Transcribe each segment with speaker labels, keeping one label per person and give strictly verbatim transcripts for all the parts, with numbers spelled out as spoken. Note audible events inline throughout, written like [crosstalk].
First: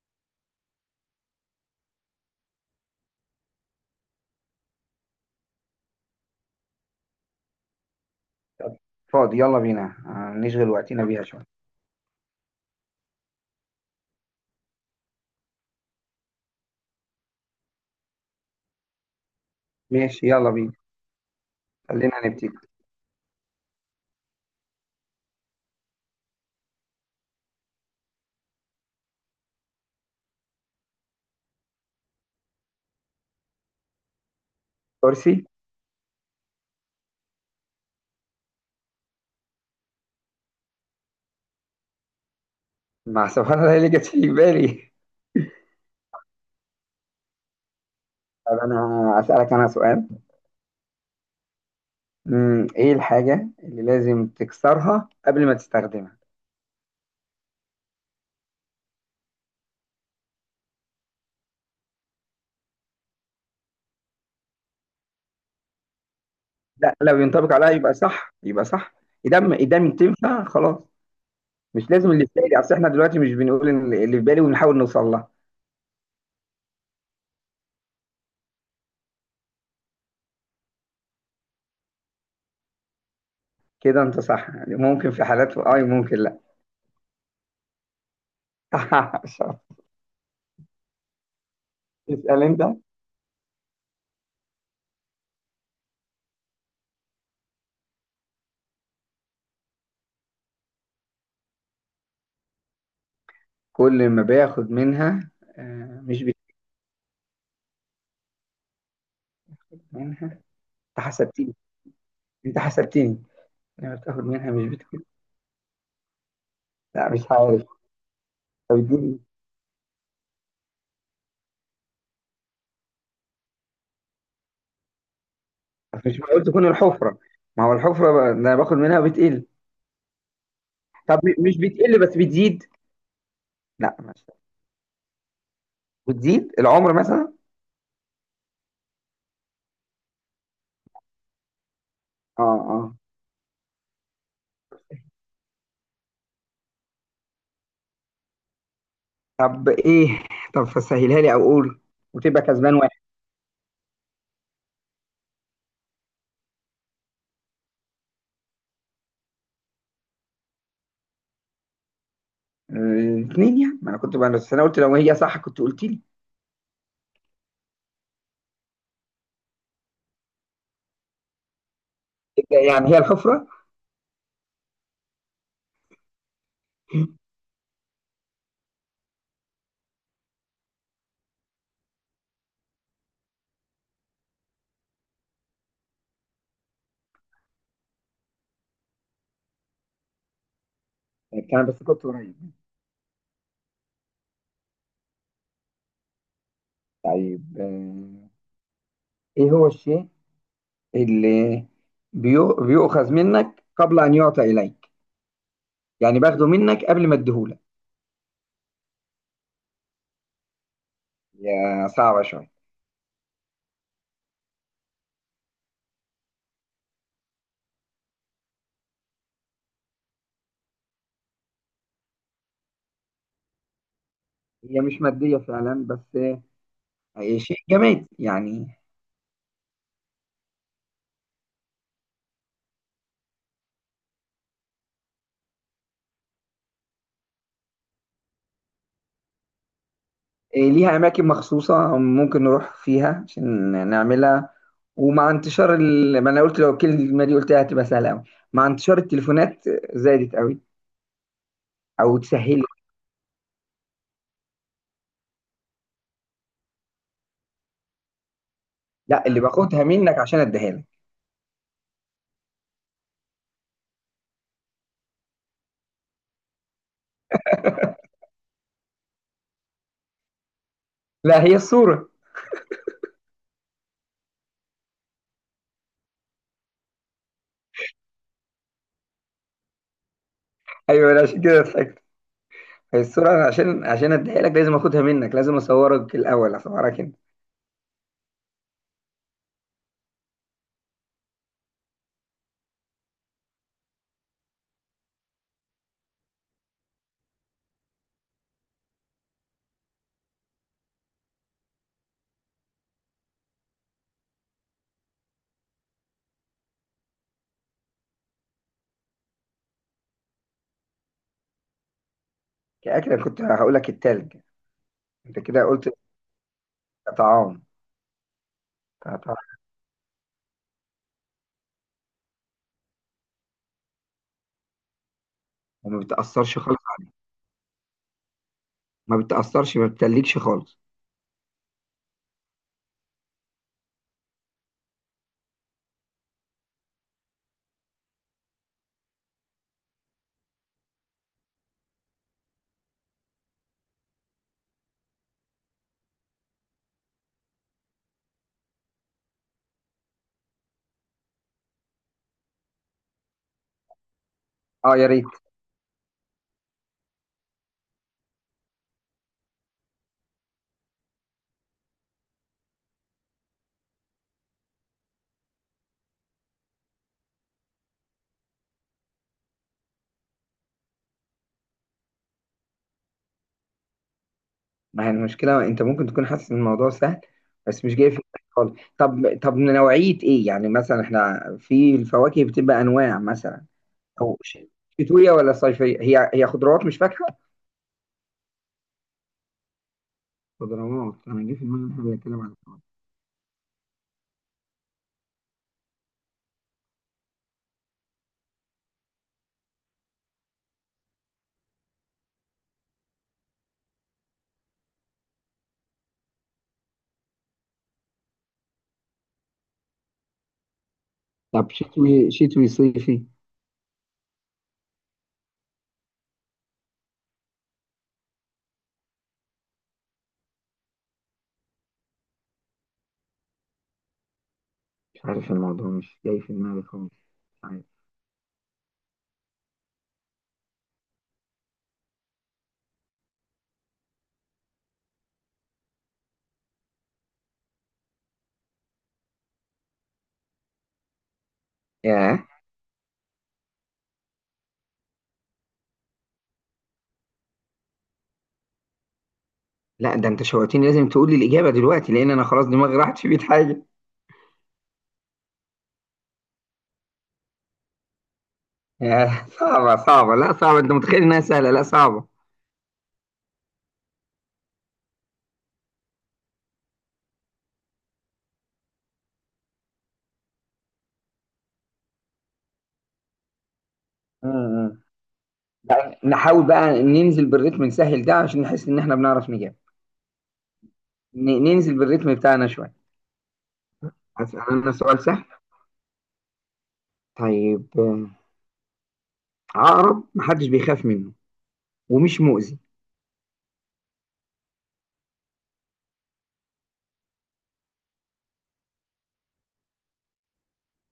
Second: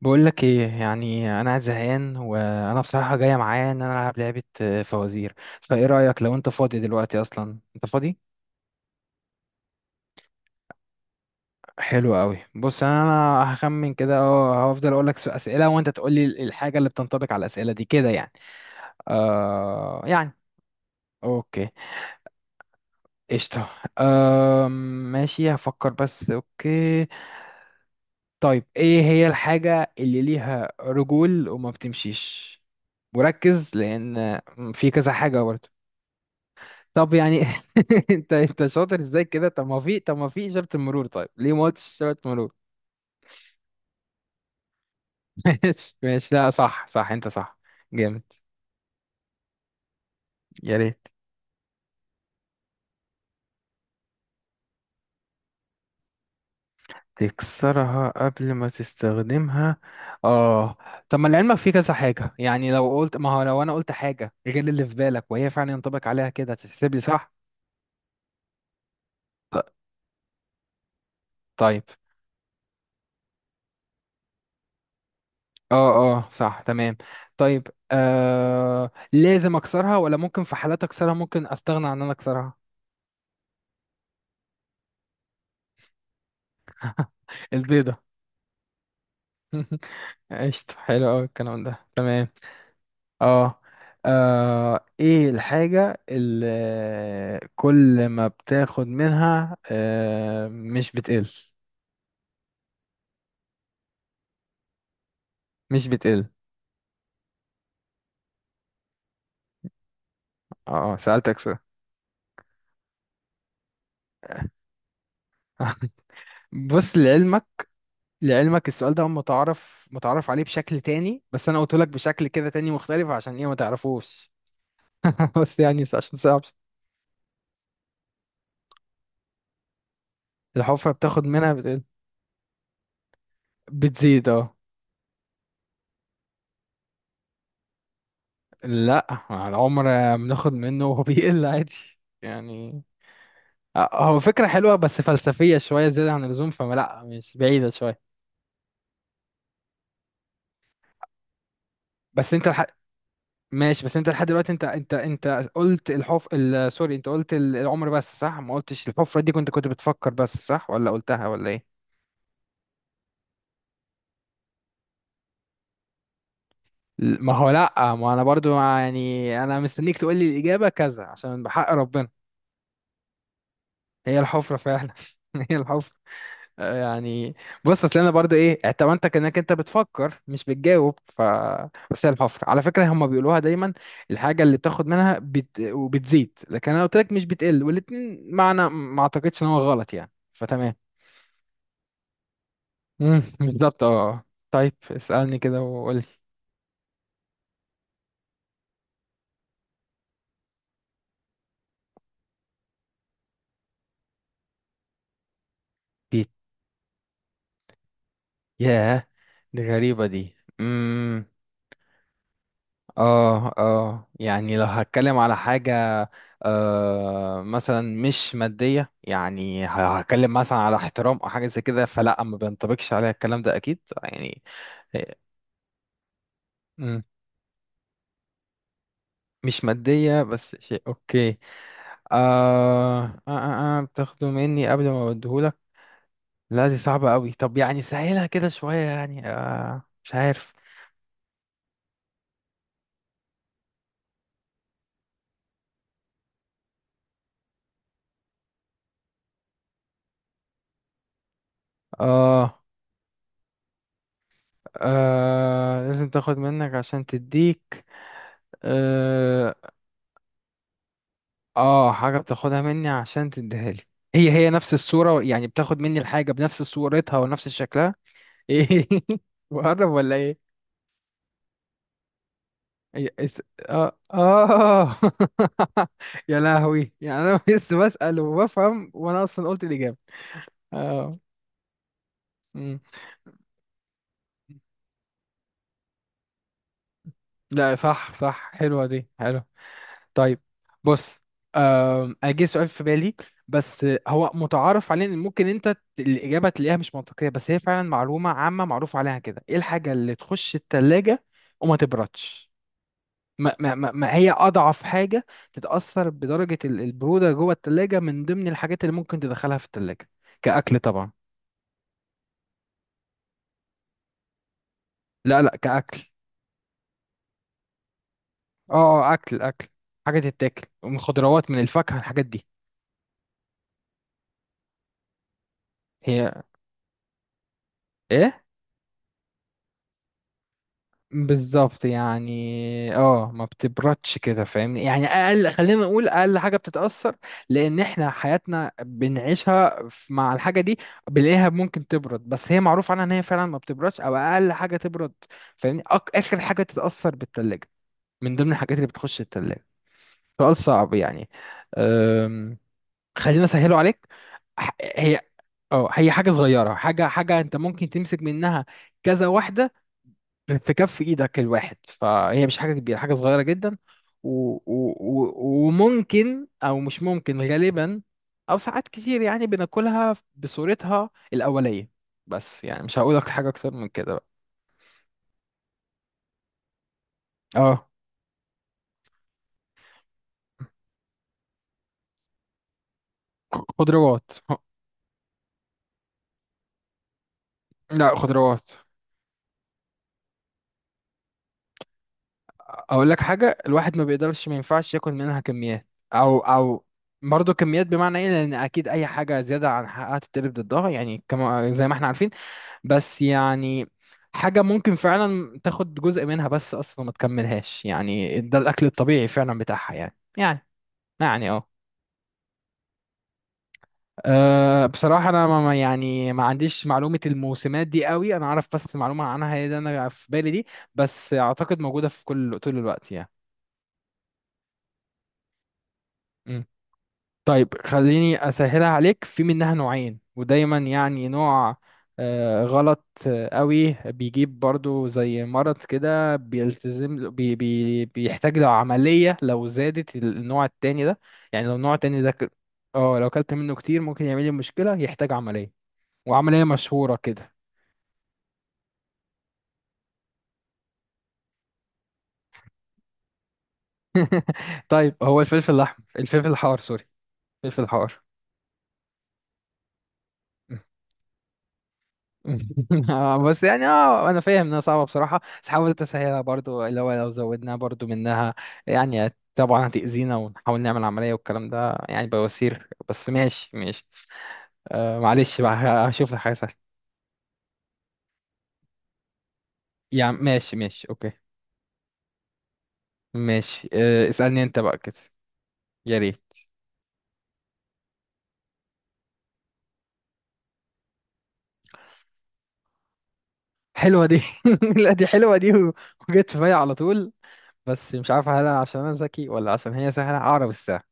Speaker 1: بقول لك ايه يعني انا قاعد زهقان وانا بصراحه جايه معايا ان انا العب لعبه آه، فوازير. فايه رايك لو انت فاضي دلوقتي؟ اصلا انت فاضي.
Speaker 2: طب فاضي يلا بينا آه، نشغل وقتنا بيها شوية.
Speaker 1: حلو قوي، بص انا هخمن كده، اه هفضل اقول لك اسئله وانت تقول لي الحاجه اللي بتنطبق على الاسئله دي كده يعني آه
Speaker 2: ماشي
Speaker 1: يعني.
Speaker 2: يلا بينا،
Speaker 1: اوكي
Speaker 2: خلينا نبتدي.
Speaker 1: قشطه. آه، ماشي هفكر بس اوكي. طيب ايه هي الحاجه اللي ليها رجول وما بتمشيش؟ وركز لان في كذا حاجه
Speaker 2: كرسي.
Speaker 1: برضه. طب يعني [laughs] انت انت شاطر ازاي كده؟ طب ما في طب ما في اشاره المرور. طيب ليه ما قلتش اشاره مرور؟
Speaker 2: مع [laughs] سبحان الله إيه اللي جت في بالي.
Speaker 1: [laughs] ماشي ماشي، لا صح صح، انت صح. جامد.
Speaker 2: طب أنا أسألك أنا سؤال.
Speaker 1: يا ريت.
Speaker 2: مم، إيه الحاجة اللي لازم تكسرها قبل ما تستخدمها؟
Speaker 1: تكسرها قبل ما تستخدمها. اه. طب ما لعلمك في كذا حاجه يعني، لو قلت ما هو لو انا قلت حاجه غير اللي في بالك وهي فعلا ينطبق عليها كده هتتحسب
Speaker 2: لا
Speaker 1: لي
Speaker 2: لو
Speaker 1: صح؟
Speaker 2: ينطبق عليها يبقى صح، يبقى صح. إدام
Speaker 1: ط-
Speaker 2: إدام تنفع خلاص.
Speaker 1: طيب.
Speaker 2: مش لازم اللي في بالي، أصل إحنا دلوقتي مش بنقول إن اللي في بالي ونحاول نوصل لها.
Speaker 1: اه اه صح تمام. طيب آه لازم اكسرها ولا ممكن في حالات اكسرها ممكن استغنى عن ان انا اكسرها؟
Speaker 2: كده أنت صح، يعني ممكن في حالات، أي ممكن لا.
Speaker 1: البيضه.
Speaker 2: [laughs] شاطر.
Speaker 1: [laughs] قشطة. حلو أوي الكلام ده، تمام.
Speaker 2: اسأل أنت.
Speaker 1: اه آه، ايه الحاجة اللي كل ما بتاخد منها آه مش بتقل؟
Speaker 2: كل ما باخد منها
Speaker 1: مش
Speaker 2: آه، مش
Speaker 1: بتقل.
Speaker 2: منها.
Speaker 1: اه آه،
Speaker 2: انت
Speaker 1: سألتك
Speaker 2: حسبتيني،
Speaker 1: سؤال.
Speaker 2: انت حسبتيني لما بتاخد منها مش بتكون؟
Speaker 1: [laughs] بص
Speaker 2: لا مش
Speaker 1: لعلمك.
Speaker 2: عارف.
Speaker 1: لعلمك
Speaker 2: طب
Speaker 1: السؤال ده، هم
Speaker 2: اديني.
Speaker 1: متعرف متعرف عليه بشكل تاني، بس انا قلت لك بشكل كده تاني مختلف، عشان ايه؟ ما تعرفوش. [laughs] بس يعني عشان
Speaker 2: مش
Speaker 1: صعب.
Speaker 2: معقول تكون الحفرة؟ ما هو الحفرة ب- ده انا باخد منها بتقل.
Speaker 1: الحفرة
Speaker 2: طب
Speaker 1: بتاخد
Speaker 2: م-
Speaker 1: منها
Speaker 2: مش
Speaker 1: بتقل.
Speaker 2: بتقل بس بتزيد؟ لا مش
Speaker 1: بتزيد اه.
Speaker 2: بتزيد، العمر مثلا.
Speaker 1: لا، مع العمر بناخد منه وهو بيقل عادي
Speaker 2: اه اه.
Speaker 1: يعني. آه، هو فكرة حلوة بس فلسفية شوية زيادة عن اللزوم، فلا مش بعيدة شوية.
Speaker 2: طب ايه؟ طب فسهلها لي او قول
Speaker 1: بس
Speaker 2: وتبقى
Speaker 1: انت لح...
Speaker 2: كسبان واحد.
Speaker 1: ماشي. بس انت لحد دلوقتي، انت انت انت قلت الحف ال... سوري، انت قلت ال- العمر بس صح، ما قلتش الحفرة دي، كنت كنت بتفكر بس صح، ولا قلتها ولا ايه؟
Speaker 2: الاثنين يعني، ما انا كنت بقى، بس انا قلت لو هي صح كنت قلت لي.
Speaker 1: ل- ما هو لا، ما انا برضو يعني انا مستنيك تقول لي الإجابة كذا عشان بحق ربنا.
Speaker 2: يعني هي الحفرة؟
Speaker 1: هي الحفرة فعلا. [laughs] هي الحفرة يعني. بص اصل انا برضه ايه، اعتمدتك انك انت بتفكر مش بتجاوب، ف بس هي الحفر على فكره هم بيقولوها دايما. الحاجه اللي بتاخد منها بت... وبتزيد، لكن انا قلت لك مش بتقل والاتنين معنى، ما اعتقدش ان هو غلط يعني، فتمام.
Speaker 2: كان بس كنت قريب.
Speaker 1: امم [laughs] بالظبط. اه آه. طيب اسالني كده وقول لي.
Speaker 2: طيب آه، ايه هو الشيء اللي بيو- بيؤخذ منك قبل أن يعطى إليك؟ يعني
Speaker 1: بيت.
Speaker 2: باخده منك قبل ما اديهولك.
Speaker 1: ياه، دي غريبه دي. امم
Speaker 2: هي صعبة شوية.
Speaker 1: اه اه، يعني لو هتكلم على حاجة آه مثلا مش مادية يعني، ه- هتكلم مثلا على احترام او حاجة زي كده، فلا ما بينطبقش عليها الكلام ده اكيد يعني.
Speaker 2: هي مش
Speaker 1: إيه،
Speaker 2: مادية فعلا، بس
Speaker 1: مم،
Speaker 2: هي شيء جماد يعني.
Speaker 1: مش مادية بس شيء، اوكي. آه آه آه آه، بتاخده مني قبل ما بديهولك؟ لا دي صعبة قوي، طب يعني سهلها كده شوية يعني، آه مش عارف.
Speaker 2: ليها أماكن مخصوصة ممكن نروح فيها عشان نعملها، ومع انتشار ال... ما أنا قلت لو الكلمة دي قلتها هتبقى سهلة أوي. مع انتشار التليفونات زادت أوي، أو
Speaker 1: آه.
Speaker 2: تسهل.
Speaker 1: آه لازم تاخد منك عشان تديك.
Speaker 2: لا اللي
Speaker 1: آه.
Speaker 2: باخدها منك عشان أديها لك.
Speaker 1: اه حاجة بتاخدها مني عشان تديها لي. هي هي نفس الصورة، يعني بتاخد مني الحاجة بنفس صورتها ونفس شكلها. ايه؟ [laughs] بقرب ولا ايه؟
Speaker 2: لا هي الصورة.
Speaker 1: هي- اس- اه اه. [laughs] يا لهوي، يعني انا [laughs] بس بسأل وبفهم وانا اصلا قلت الإجابة. اه.
Speaker 2: أيوة أنا عشان كده ضحكت.
Speaker 1: أمم.
Speaker 2: هي الصورة، عشان عشان اديها لك لازم اخدها منك، لازم اصورك الاول، اصورك انت.
Speaker 1: لا صح صح، حلوة دي حلوة. طيب بص. آم، انا جه سؤال في بالي، بس هو متعارف عليه ان ممكن انت ت- الاجابه تلاقيها مش منطقيه، بس هي فعلا معلومه عامه معروف عليها كده. ايه الحاجه اللي تخش التلاجة وما تبردش؟ ما, ما, ما ما هي اضعف حاجه تتاثر بدرجه ال- البروده جوه التلاجة من ضمن الحاجات اللي ممكن تدخلها في التلاجة؟ كاكل طبعا.
Speaker 2: كأكل أنا كنت هقول لك التلج. انت
Speaker 1: لا لا
Speaker 2: كده قلت
Speaker 1: كاكل.
Speaker 2: طعام،
Speaker 1: اه آه، اكل
Speaker 2: طعام.
Speaker 1: اكل، حاجه تتاكل من خضروات من الفاكهه، الحاجات دي.
Speaker 2: وما
Speaker 1: هي
Speaker 2: بتأثرش خالص،
Speaker 1: ايه؟
Speaker 2: ما بتأثرش، ما بتتلجش خالص.
Speaker 1: بالظبط، يعني اه ما بتبردش كده فاهمني يعني، اقل، خلينا نقول اقل حاجه بتتاثر، لان احنا حياتنا بنعيشها ف- مع الحاجه دي، بنلاقيها ممكن تبرد بس هي معروف عنها ان هي فعلا ما بتبردش او اقل حاجه تبرد، فاهمني؟ أك- اخر حاجه تتاثر بالتلاجة من ضمن الحاجات اللي بتخش التلاجة. سؤال صعب يعني. أم، خلينا اسهله عليك. ح-
Speaker 2: اه يا
Speaker 1: هي،
Speaker 2: ريت.
Speaker 1: اه هي حاجه صغيره، حاجه، حاجه انت ممكن تمسك منها كذا واحده في كف ايدك الواحد، فهي مش حاجه كبيره، حاجه صغيره جدا. و... و... و... وممكن او مش ممكن غالبا، او ساعات كتير يعني بناكلها بصورتها الاوليه، بس يعني مش هقول لك حاجه اكتر من كده بقى.
Speaker 2: ما هي المشكلة انت ممكن تكون حاسس ان الموضوع سهل بس
Speaker 1: اه.
Speaker 2: مش جاي في دماغك خالص. طب طب نوعية ايه؟ يعني مثلا احنا في الفواكه بتبقى انواع مثلا،
Speaker 1: خضروات.
Speaker 2: او ش- شتوية ولا صيفية؟ هي هي خضروات مش فاكهة؟
Speaker 1: لا خضروات.
Speaker 2: خضروات انا جه في دماغي إن إحنا بنتكلم عن.
Speaker 1: اقول لك حاجه، الواحد ما بيقدرش، ما ينفعش ياكل منها كميات، او او برضه كميات، بمعنى ايه؟ لان اكيد اي حاجه زياده عن حقها تتقلب ضدها يعني، كما زي ما احنا عارفين. بس يعني حاجة ممكن فعلا تاخد جزء منها بس أصلا ما تكملهاش، يعني ده الأكل الطبيعي فعلا بتاعها يعني يعني يعني اه.
Speaker 2: طب شتوي شتوي صيفي.
Speaker 1: أه بصراحة أنا ما ما- يعني ما عنديش معلومة الموسمات دي قوي، أنا أعرف بس معلومة عنها هي اللي أنا في بالي دي، بس أعتقد موجودة في كل طول الوقت
Speaker 2: مش عارف الموضوع مش جاي في
Speaker 1: يعني.
Speaker 2: دماغي خالص.
Speaker 1: طيب
Speaker 2: مش عارف.
Speaker 1: خليني أسهلها عليك. في منها نوعين، ودايما يعني نوع آه، غلط آه، قوي بيجيب برضو زي مرض كده، بيلتزم له- بي بي بيحتاج له عملية لو زادت النوع التاني ده، يعني لو النوع التاني ده
Speaker 2: ياه.
Speaker 1: ك- اه لو كلت منه كتير ممكن يعمل لي مشكلة، يحتاج عملية، وعملية مشهورة كده.
Speaker 2: لا ده انت شوقتني، لازم تقول لي الاجابه دلوقتي لان انا خلاص دماغي راحت في مائة حاجه.
Speaker 1: [laughs] طيب هو الفلفل الأحمر، الفلفل الحار، سوري، الفلفل الحار.
Speaker 2: ياه صعبه صعبه، لا صعبه، انت متخيل انها سهله، لا صعبه.
Speaker 1: [laughs] آه، بس يعني اه انا فاهم انها صعبه بصراحه، بس حاولت اسهلها برضو اللي هو لو زودنا برضو منها يعني طبعا هتأذينا، ونحاول نعمل عمليه والكلام ده يعني، بواسير، بس ماشي ماشي.
Speaker 2: امم.
Speaker 1: آه معلش بقى، ه-
Speaker 2: بقى
Speaker 1: هشوف لك حاجه
Speaker 2: نحاول
Speaker 1: سهله
Speaker 2: بقى ننزل بالريتم، نسهل ده عشان نحس ان احنا بنعرف نجاوب.
Speaker 1: يعني، ماشي ماشي اوكي.
Speaker 2: ن- ننزل بالريتم بتاعنا شويه.
Speaker 1: ماشي آه،
Speaker 2: هسأل
Speaker 1: اسألني انت
Speaker 2: انا
Speaker 1: بقى كده.
Speaker 2: سؤال سهل.
Speaker 1: يا ريت.
Speaker 2: طيب آه، عقرب محدش بيخاف منه ومش مؤذي.
Speaker 1: حلوه دي. [laughs] لا دي حلوه، دي و- وجت في بالي على طول، بس مش عارف هل عشان انا ذكي ولا عشان هي سهله. اعرف الساعه.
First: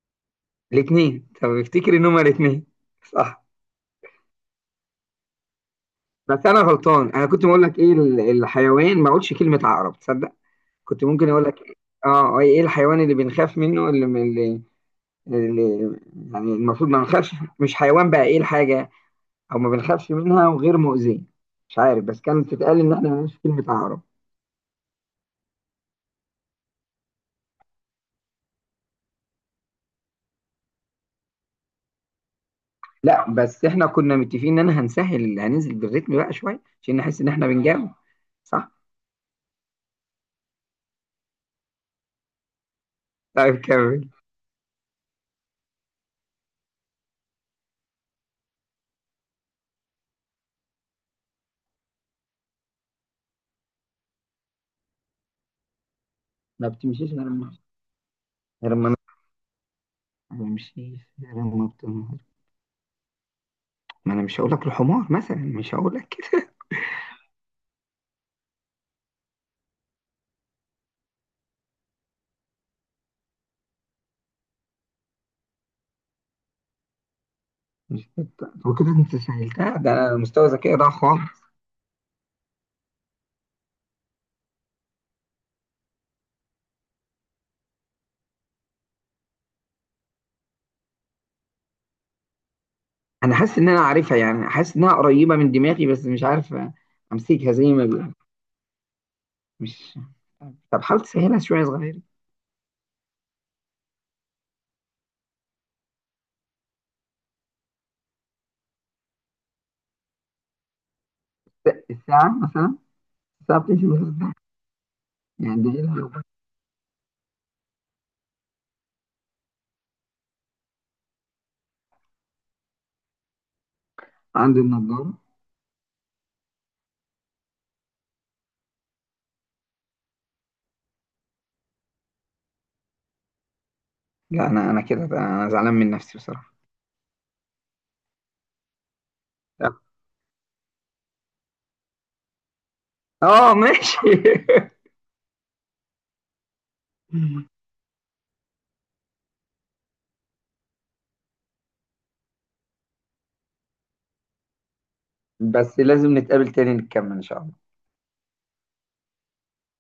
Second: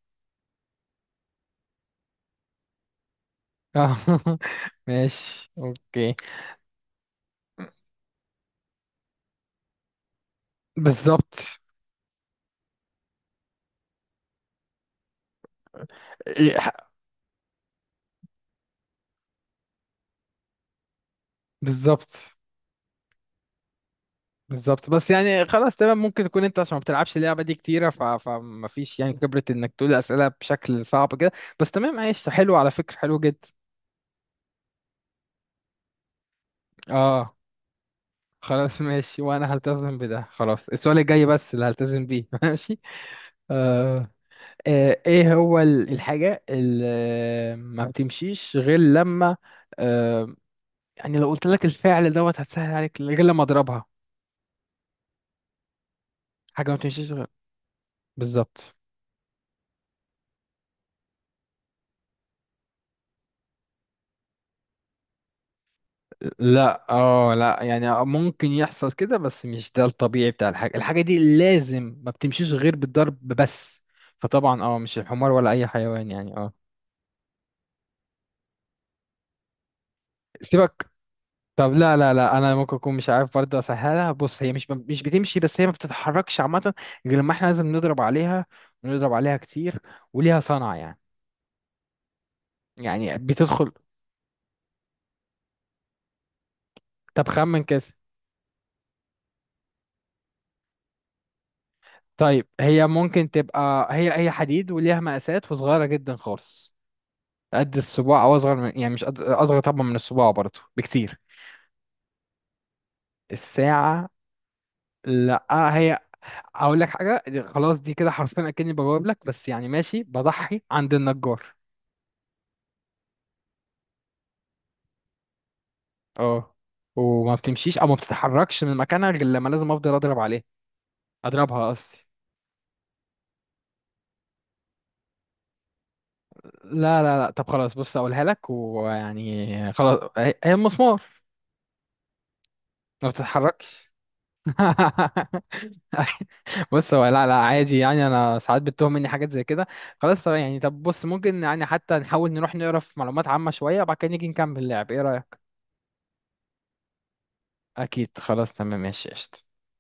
Speaker 2: الاثنين، طب افتكر ان هما الاثنين صح.
Speaker 1: [laughs] ماشي اوكي.
Speaker 2: بس انا غلطان، انا كنت بقول لك ايه ال- الحيوان، ما اقولش كلمه عقرب تصدق. كنت ممكن
Speaker 1: بالظبط
Speaker 2: اقول لك إيه؟ اه ايه الحيوان اللي بنخاف منه اللي, اللي, اللي يعني المفروض ما نخافش، مش حيوان بقى، ايه الحاجه او ما بنخافش منها وغير مؤذيه؟ مش عارف،
Speaker 1: بالظبط
Speaker 2: بس كانت تتقال ان احنا ما نقولش كلمه عقرب.
Speaker 1: بالظبط، بس يعني خلاص تمام. ممكن تكون انت عشان ما بتلعبش اللعبه دي كتيره، ف... فما فيش يعني خبره انك تقول اسئله بشكل صعب كده، بس تمام عايش، حلو على فكره، حلو
Speaker 2: لا
Speaker 1: جدا.
Speaker 2: بس احنا كنا متفقين ان انا هنسهل، هننزل بالريتم بقى شويه عشان نحس ان
Speaker 1: اه
Speaker 2: احنا بنجاوب. صح.
Speaker 1: خلاص ماشي، وانا هلتزم بده خلاص، السؤال الجاي بس اللي هلتزم بيه [laughs] ماشي.
Speaker 2: طيب كمل.
Speaker 1: آه. آه. ايه هو ال- الحاجه اللي ما بتمشيش غير لما آه. يعني لو قلت لك الفعل دوت هتسهل عليك، غير لما اضربها،
Speaker 2: ما
Speaker 1: حاجه ما
Speaker 2: بتمشيش
Speaker 1: بتمشيش
Speaker 2: غير
Speaker 1: غير.
Speaker 2: لما، غير
Speaker 1: بالظبط.
Speaker 2: ما، ما بمشيش غير ما بتنهار. ما انا مش هقول لك الحمار مثلا، مش هقول لك.
Speaker 1: لا اه لا، يعني ممكن يحصل كده بس مش ده الطبيعي بتاع الحاجة، الحاجة دي لازم ما بتمشيش غير بالضرب بس، فطبعا اه مش الحمار ولا اي حيوان يعني اه.
Speaker 2: مش ستة هو كده انت سهلتها، ده انا مستوى ذكائي
Speaker 1: سيبك.
Speaker 2: ضاع خالص.
Speaker 1: طب لا لا لا انا ممكن اكون مش عارف برضه اسهلها، بص هي مش مش بتمشي، بس هي ما بتتحركش عامة غير لما احنا لازم نضرب عليها ونضرب عليها كتير، وليها صنع يعني، يعني
Speaker 2: انا حاسس ان
Speaker 1: بتدخل.
Speaker 2: انا عارفها، يعني حاسس انها قريبة من دماغي بس مش عارف
Speaker 1: طب
Speaker 2: امسكها
Speaker 1: خمن
Speaker 2: زي
Speaker 1: كده.
Speaker 2: ما بيقولوا. مش. طب حاول تسهلها شوية صغيرة.
Speaker 1: طيب هي ممكن تبقى هي هي حديد، وليها مقاسات وصغيرة جدا خالص، قد الصباع او اصغر من يعني مش قد، اصغر طبعا من الصباع برضه بكتير.
Speaker 2: الساعة مثلا. الساعة بتمشي
Speaker 1: الساعه.
Speaker 2: بالإصبع،
Speaker 1: لا.
Speaker 2: يعني دي
Speaker 1: هي،
Speaker 2: لو بقى.
Speaker 1: اقول لك حاجه، دي- خلاص دي كده حرفيا اكني بجاوب لك بس يعني ماشي، بضحي عند النجار.
Speaker 2: عندي النضارة.
Speaker 1: اه. وما بتمشيش او ما بتتحركش من مكانها غير لما لازم افضل اضرب عليه، اضربها قصدي.
Speaker 2: لا أنا أنا كده أنا زعلان من نفسي بصراحة.
Speaker 1: لا لا لا طب خلاص، بص اقولها لك ويعني خلاص، هي هي المسمار، ما
Speaker 2: آه
Speaker 1: بتتحركش.
Speaker 2: ماشي. [laughs]
Speaker 1: [laughs] [laughs] بص هو لا لا عادي يعني، انا ساعات بتتوه مني حاجات زي كده. خلاص طب يعني، طب بص ممكن يعني حتى نحاول نروح نقرا في معلومات عامة شوية وبعد كده نيجي نكمل اللعب، ايه رأيك؟
Speaker 2: بس لازم نتقابل تاني نكمل إن شاء الله.
Speaker 1: اكيد خلاص تمام ماشي قشطة.